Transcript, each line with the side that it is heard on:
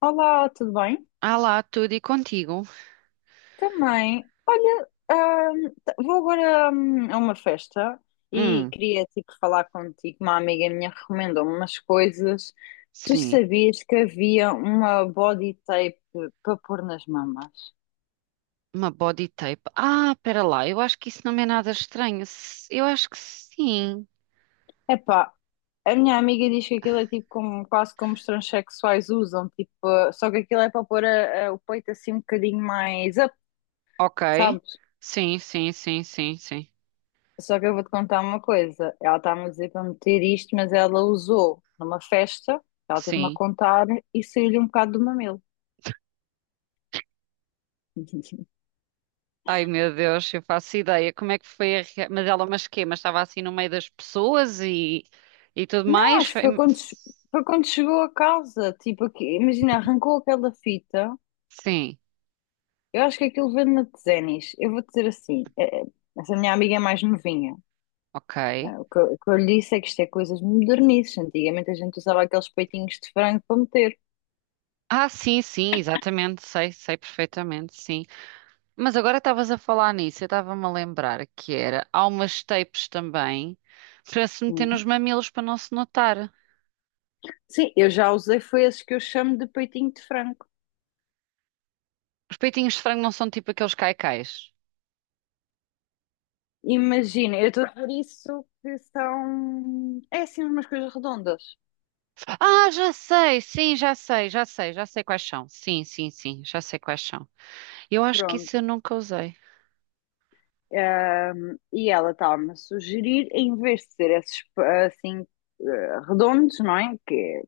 left: Olá, tudo bem?
right: Ah lá, tudo e contigo.
left: Também. Olha, vou agora, a uma festa e
right: Hum,
left: queria tipo falar contigo. Uma amiga minha recomendou-me umas coisas. Tu
right: sim.
left: sabias que havia uma body tape para pôr nas mamas?
right: Uma body tape. Ah, pera lá, eu acho que isso não é nada estranho. Eu acho que sim.
left: Epá, a minha amiga diz que aquilo é tipo como, quase como os transexuais usam, tipo, só que aquilo é para pôr o peito assim um bocadinho mais up,
right: Ok.
left: sabe?
right: Sim, sim, sim, sim, sim.
left: Só que eu vou-te contar uma coisa. Ela está a dizer para meter isto, mas ela usou numa festa, ela teve-me a
right: Sim.
left: contar e saiu-lhe um bocado do mamilo.
right: Ai meu Deus, eu faço ideia. Como é que foi a rea... Mas ela, mas quê? Mas estava assim no meio das pessoas e tudo
left: Não,
right: mais?
left: acho que foi quando, foi quando chegou a casa. Tipo, aqui, imagina, arrancou aquela fita.
right: Sim,
left: Eu acho que aquilo vende na Tezenis. Eu vou-te dizer assim: essa minha amiga é mais novinha.
right: ok.
left: O que, o que eu lhe disse é que isto é coisas modernices. Antigamente a gente usava aqueles peitinhos de frango para meter.
right: Ah, sim, sim, exatamente. Sei, sei perfeitamente, sim. Mas agora estavas a falar nisso, eu estava-me a lembrar que era, há umas tapes também para se meter
left: Uhum.
right: nos mamilos para não se notar.
left: Sim, eu já usei, foi esses que eu chamo de peitinho de frango.
right: Os peitinhos de frango não são tipo aqueles caicais.
left: Imagina, eu estou por isso que são. É assim umas coisas redondas.
right: Ah, já sei, sim, já sei, já sei, já sei quais são. Sim, sim, sim, já sei quais são. Eu acho que
left: Pronto.
right: isso eu nunca usei.
left: E ela estava-me a sugerir, em vez de ser esses assim redondos, não é? Que é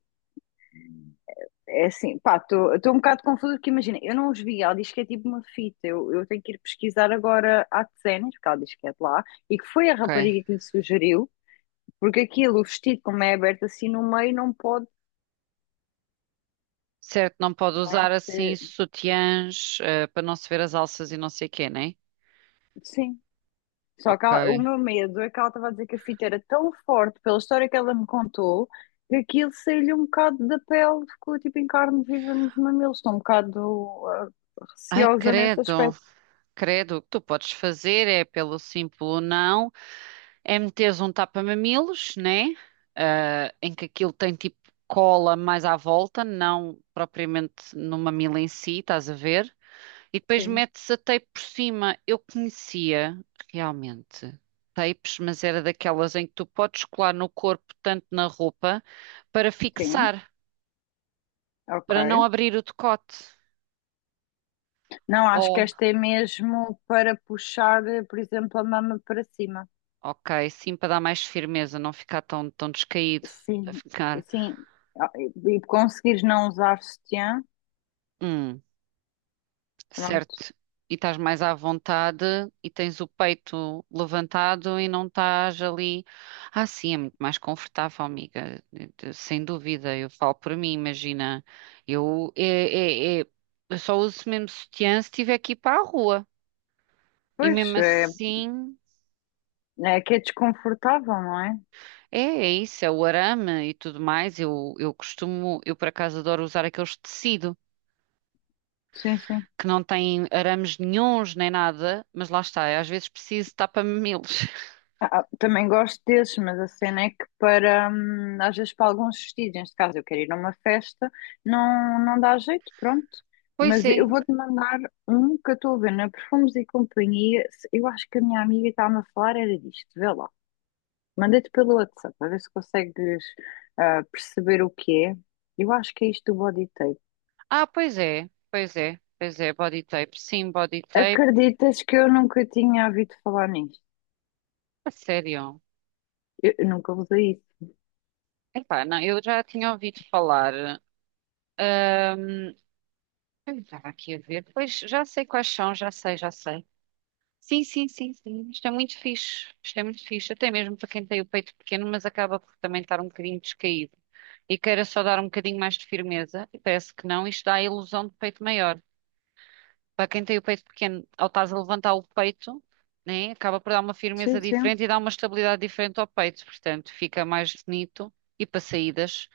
left: é assim, pá, estou um bocado confusa porque imagina, eu não os vi, ela diz que é tipo uma fita, eu tenho que ir pesquisar agora à Tsenes, porque ela diz que é de lá, e que foi a
right: Ok.
left: rapariga que lhe sugeriu, porque aquilo, o vestido, como é aberto assim no meio, não pode,
right: Certo, não pode
left: não é?
right: usar assim sutiãs, para não se ver as alças e não sei o quê, né?
left: Sim. Só que
right: Ok.
left: o meu medo é que ela estava a dizer que a fita era tão forte pela história que ela me contou que aquilo saiu-lhe um bocado da pele, ficou tipo em carne viva nos mamilos. Estou um bocado
right: Ai,
left: receosa nesse
right: credo,
left: aspecto.
right: credo. O que tu podes fazer é pelo simples não. É meteres um tapa-mamilos, né? Ah, em que aquilo tem tipo cola mais à volta, não propriamente no mamilo em si, estás a ver? E depois
left: Sim,
right: metes a tape por cima. Eu conhecia realmente tapes, mas era daquelas em que tu podes colar no corpo, tanto na roupa, para
left: sim,
right: fixar, para não
left: ok.
right: abrir o decote.
left: Não, acho que
right: Oh,
left: esta é mesmo para puxar, por exemplo, a mama para cima.
right: ok, sim, para dar mais firmeza, não ficar tão, tão descaído, para
left: Sim,
right: ficar.
left: sim. Ah, e conseguires não usar sutiã,
right: Hum,
left: pronto.
right: certo? E estás mais à vontade e tens o peito levantado e não estás ali. Ah, sim, é muito mais confortável, amiga. Sem dúvida, eu falo por mim, imagina. Eu, é, é, é- eu só uso mesmo sutiã se tiver que ir para a rua. E
left: Pois,
right: mesmo
left: é,
right: assim,
left: é que é desconfortável, não é?
right: é, é isso, é o arame e tudo mais. Eu costumo, eu por acaso adoro usar aqueles de tecido.
left: Sim, sim.
right: Que não têm arames nenhuns nem nada, mas lá está, eu às vezes preciso de tapa-mamilos.
left: Ah, ah, também gosto desses, mas a cena é que para, às vezes para alguns vestidos, neste caso eu quero ir a uma festa, não dá jeito, pronto.
right: Pois
left: Mas
right: é.
left: eu vou-te mandar um que eu estou a ver na Perfumes e Companhia. Eu acho que a minha amiga estava a falar era disto, vê lá. Mandei-te pelo WhatsApp, a ver se consegues perceber o que é. Eu acho que é isto do body tape.
right: Ah, pois é, pois é, pois é, body tape. Sim, body tape.
left: Acreditas que eu nunca tinha ouvido falar nisto?
right: A sério.
left: Eu nunca usei isso.
right: Epá, não, eu já tinha ouvido falar. ahm, eu estava aqui a ver. Pois já sei quais são, já sei, já sei. Sim, sim, sim, sim. Isto é muito fixe. Isto é muito fixe. Até mesmo para quem tem o peito pequeno, mas acaba por também estar um bocadinho descaído. E queira só dar um bocadinho mais de firmeza. E parece que não, isto dá a ilusão de peito maior. Para quem tem o peito pequeno, ao estás a levantar o peito, né, acaba por dar uma firmeza
left: Sim, sim.
right: diferente e dá uma estabilidade diferente ao peito, portanto, fica mais bonito. E para saídas,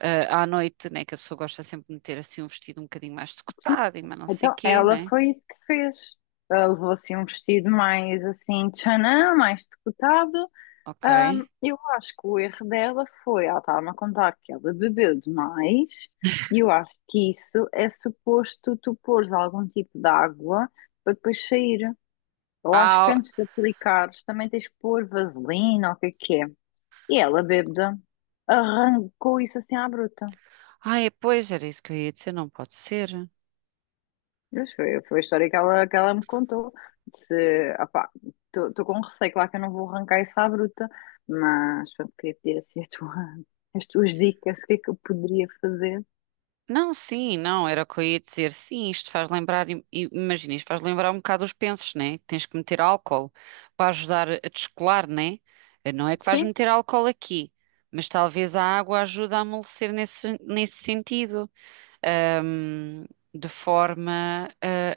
right: ah, à noite, né, que a pessoa gosta sempre de meter assim um vestido um bocadinho mais
left: Sim.
right: decotado e mais não sei
left: Então,
right: quê,
left: ela
right: né?
left: foi isso que fez. Ela levou assim um vestido mais assim, tchanã, mais decotado.
right: Ok.
left: Eu acho que o erro dela foi, ela estava-me a contar que ela bebeu demais, e eu acho que isso é suposto tu pôres algum tipo de água para depois sair. Eu acho que
right: Ah,
left: antes de aplicares também tens que pôr vaselina ou o que é que é. E ela, bêbada, arrancou isso assim à bruta.
right: ai, pois era isso que eu ia dizer, não pode ser.
left: Mas foi, foi a história que que ela me contou. Disse, opá, estou com um receio, claro que eu não vou arrancar isso à bruta, mas pronto, queria pedir assim as tuas dicas, o que é que eu poderia fazer?
right: Não, sim, não, era o que eu ia dizer. Sim, isto faz lembrar, imagina, isto faz lembrar um bocado os pensos, né? Que tens que meter álcool para ajudar a descolar, né? Não é que vais
left: Sim,
right: meter álcool aqui, mas talvez a água ajude a amolecer nesse, nesse sentido, ahm, de forma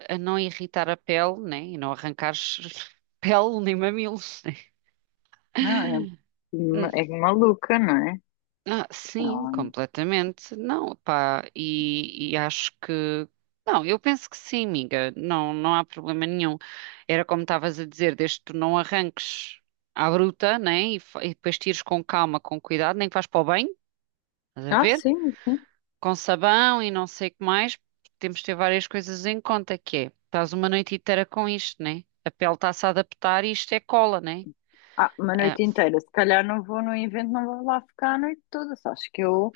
right: a não irritar a pele, né? E não arrancares pele nem mamilos,
left: não,
right: né?
left: é, é maluca, não é?
right: Ah, sim,
left: Então,
right: completamente. Não, pá, e acho que. Não, eu penso que sim, amiga. Não, não há problema nenhum. Era como estavas a dizer, desde que tu não arranques à bruta, né? E depois tires com calma, com cuidado, nem que vais para o banho, estás a
left: ah,
right: ver?
left: sim, sim.
right: Com sabão e não sei o que mais. Temos de ter várias coisas em conta, que é, estás uma noite inteira com isto, né? A pele está-se a adaptar e isto é cola, né?
left: Ah, uma
right: Ah,
left: noite inteira, se calhar não vou no evento, não vou lá ficar a noite toda, só acho que eu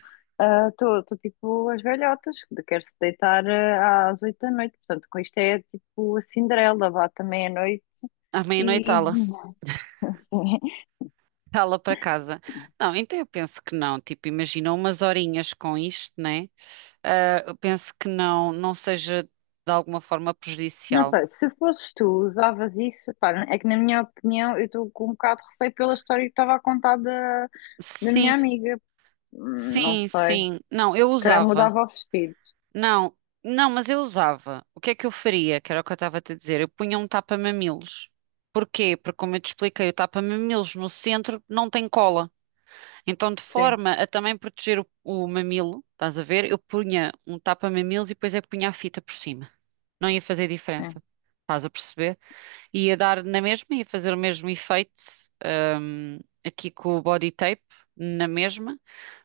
left: estou tipo as velhotas, que quero-se deitar às 8 da noite, portanto com isto é tipo a Cinderela, vá também à noite
right: à meia-noite,
left: E não sei,
right: lá para casa. Não, então eu penso que não. Tipo, imagina umas horinhas com isto, né? Ah, eu penso que não, não seja de alguma forma
left: não
right: prejudicial.
left: sei, se fosses tu, usavas isso, pá, é que na minha opinião eu estou com um bocado de receio pela história que estava a contar da minha
right: Sim,
left: amiga. Não
right: sim,
left: sei, se
right: sim. Não, eu
left: calhar
right: usava.
left: mudava os vestidos.
right: Não, não, mas eu usava. O que é que eu faria? Que era o que eu estava a te dizer. Eu punha um tapa-mamilos. Porquê? Porque, como eu te expliquei, o tapa-mamilos no centro não tem cola. Então, de
left: Sim,
right: forma a também proteger o mamilo, estás a ver? Eu punha um tapa-mamilos e depois eu punha a fita por cima, não ia fazer
left: sim,
right: diferença. Estás a perceber? Ia dar na mesma, ia fazer o mesmo efeito, hum, aqui com o body tape, na mesma,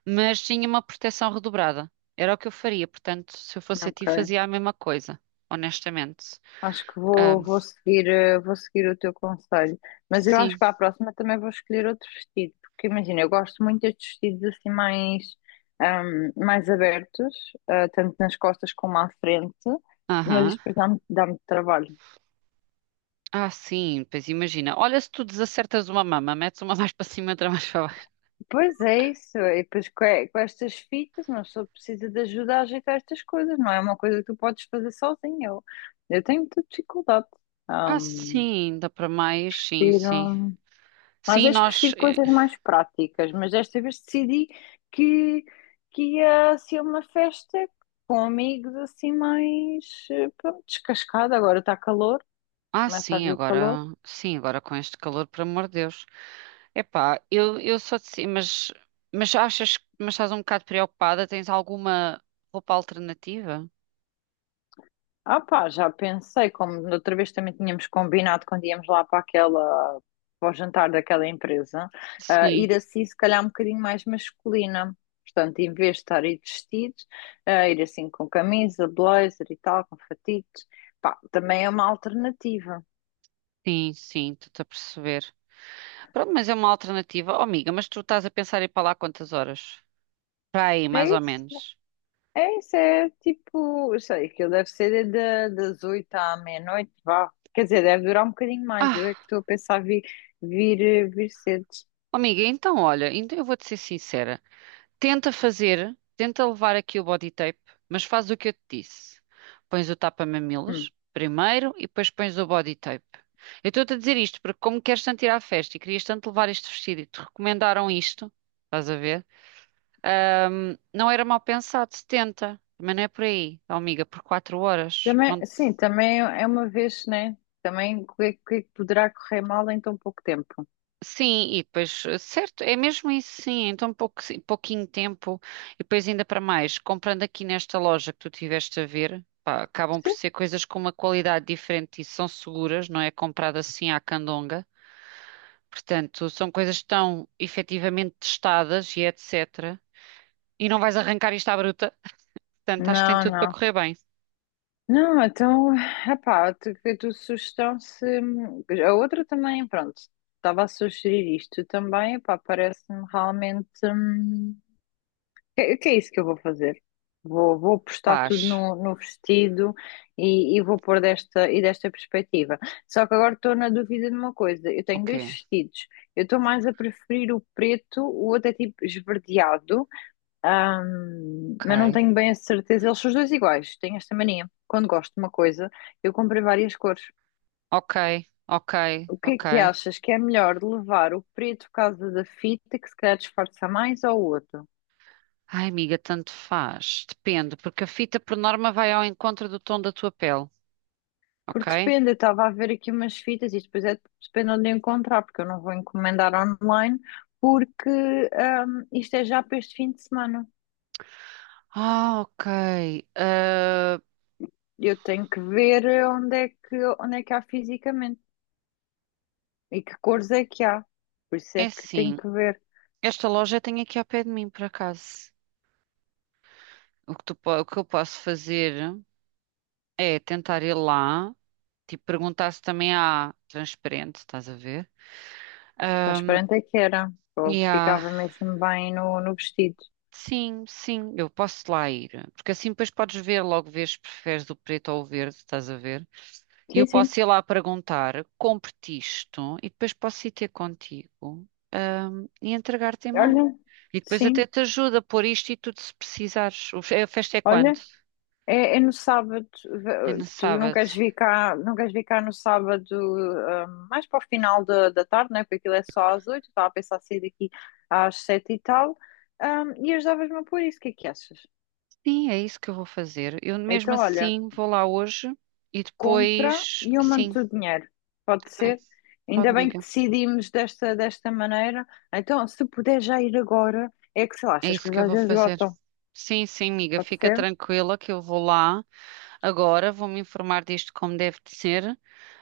right: mas tinha uma proteção redobrada. Era o que eu faria, portanto, se eu fosse a ti,
left: ok.
right: fazia a mesma coisa, honestamente.
left: Acho que vou,
right: Hum,
left: vou seguir, vou seguir o teu conselho. Mas eu acho
right: sim,
left: que para a próxima também vou escolher outro vestido, porque imagina, eu gosto muito destes vestidos assim mais, mais abertos, tanto nas costas como à frente. Mas
right: aham.
left: isto depois dá-me trabalho.
right: Ah, sim, pois imagina. Olha, se tu desacertas uma mama, metes uma mais para cima, outra mais para baixo.
left: Pois é isso, e depois com estas fitas uma pessoa precisa de ajuda a ajeitar estas coisas, não é uma coisa que tu podes fazer sozinha. Eu tenho muita dificuldade.
right: Ah,
left: Ahm,
right: sim, dá para mais, sim, sim.
left: prefiro- às
right: Sim,
left: vezes
right: nós.
left: prefiro
right: eh,
left: coisas mais práticas, mas desta vez decidi que, que ia ser uma festa com amigos assim mais pronto, descascada. Agora está calor,
right: Ah,
left: começa a
right: sim,
left: vir o calor.
right: agora. Sim, agora com este calor, por amor de Deus. Epá, eu só disse, mas achas, mas estás um bocado preocupada? Tens alguma roupa alternativa?
left: Ah pá, já pensei, como da outra vez também tínhamos combinado quando íamos lá para aquela, para o jantar daquela empresa,
right: Sim,
left: ir assim se calhar um bocadinho mais masculina. Portanto, em vez de estar aí de vestidos, ir assim com camisa, blazer e tal, com fatitos, pá, também é uma alternativa.
right: sim, sim, estou-te a perceber. Pronto, mas é uma alternativa. Oh, amiga, mas tu estás a pensar em ir para lá quantas horas? Para aí, mais
left: É
right: ou
left: isso,
right: menos.
left: é isso, é tipo, eu sei, aquilo deve ser das 8 à meia-noite, vá. Quer dizer, deve durar um bocadinho mais, eu é que
right: Ah,
left: estou a pensar vir, vir, vir cedo.
right: oh, amiga, então olha, então eu vou-te ser sincera. Tenta fazer, tenta levar aqui o body tape, mas faz o que eu te disse. Pões o
left: Hum.
right: tapa-mamilos primeiro e depois pões o body tape. Eu estou-te a dizer isto porque, como queres tanto ir à festa e querias tanto levar este vestido e te recomendaram isto, estás a ver? Não era mal pensado, 70. Também não é por aí, ó, amiga, por 4 horas.
left: Também,
right: Não.
left: sim, também é uma vez, né? Também o que, o que é que poderá correr mal em tão pouco tempo?
right: Sim, e depois, eh, certo, é mesmo isso, sim. Então, pouquinho tempo, e depois, ainda para mais, comprando aqui nesta loja que tu tiveste a ver, pá, acabam por
left: Sim.
right: ser coisas com uma qualidade diferente e são seguras, não é comprado assim à candonga. Portanto, são coisas que estão efetivamente testadas e etc. E não vais arrancar isto à bruta. Portanto, acho que tem
left: Não,
right: tudo para
left: não.
right: correr bem.
left: Não, então, epá, a tua sugestão se. A outra também, pronto, estava a sugerir isto também, epá, parece-me realmente. Hum, que é isso que eu vou fazer? Vou, vou postar tudo
right: Paz.
left: no vestido e vou pôr e desta perspectiva. Só que agora estou na dúvida de uma coisa. Eu tenho
right: Ok,
left: dois vestidos. Eu estou mais a preferir o preto, o outro é tipo esverdeado, mas não
right: ok,
left: tenho bem a certeza. Eles são os dois iguais. Tenho esta mania. Quando gosto de uma coisa, eu comprei várias cores.
right: ok, ok,
left: O que é
right: ok.
left: que achas que é melhor de levar o preto por causa da fita, que se calhar disfarça mais, ou o outro?
right: Ai, amiga, tanto faz. Depende, porque a fita por norma vai ao encontro do tom da tua pele,
left: Porque
right: ok?
left: depende, eu estava a ver aqui umas fitas e depois é, depende onde encontrar, porque eu não vou encomendar online, porque isto é já para este fim de semana.
right: Ah, ok. Ah,
left: Eu tenho que ver onde é que há fisicamente e que cores é que há. Por isso
right: é
left: é que tenho
right: assim,
left: que ver.
right: esta loja tem aqui ao pé de mim, por acaso. O que eu posso fazer é tentar ir lá, tipo, perguntar se também há transparente, estás a ver?
left: Transparente é que era, ou
right: E há,
left: ficava mesmo bem no vestido.
right: sim, sim, eu posso lá ir. Porque assim depois podes ver, logo vês se preferes o preto ou o verde, estás a ver? E eu
left: Sim, sim.
right: posso ir lá perguntar, compre-te isto, e depois posso ir ter contigo, e entregar-te em mão.
left: Olha,
right: E depois
left: sim,
right: até te ajuda a pôr isto e tudo se precisares. A festa é
left: olha.
right: quando?
left: É, é no sábado,
right: É no
left: tu não
right: sábado.
left: queres vir cá, não queres vir cá no sábado, mais para o final da tarde, né? Porque aquilo é só às 8, estava a pensar sair daqui às 7 e tal, ah, e ajudavas-me a pôr isso, o que é que achas?
right: Sim, é isso que eu vou fazer. Eu mesmo
left: Então, olha,
right: assim vou lá hoje e
left: compra
right: depois,
left: e eu
right: sim,
left: mando-te o dinheiro, pode
right: bem,
left: ser?
right: pode,
left: Ainda bem que
right: amiga.
left: decidimos desta, desta maneira, então se puder já ir agora, é que sei lá,
right: É
left: estas
right: isso que
left: coisas
right: eu
left: às
right: vou
left: vezes
right: fazer.
left: esgotam,
right: Sim, sim, amiga,
left: pode
right: fica
left: ser?
right: tranquila que eu vou lá agora, vou me informar disto como deve de ser.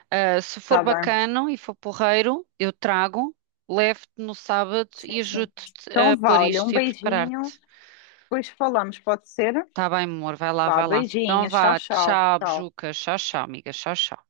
right: Ah, se for
left: Tá bem,
right: bacano e for porreiro, eu trago, levo-te no sábado e
left: sim, sim.
right: ajudo-te a
left: Então
right: pôr
left: vá, olha, um
right: isto e a
left: beijinho,
right: preparar-te.
left: depois falamos, pode ser?
right: Tá bem, amor, vai lá,
left: Vá,
right: vai lá. Então
left: beijinho, tchau,
right: vá,
left: tchau.
right: tchau,
left: Tchau.
right: bejuca, tchau, tchau, amiga, tchau, tchau.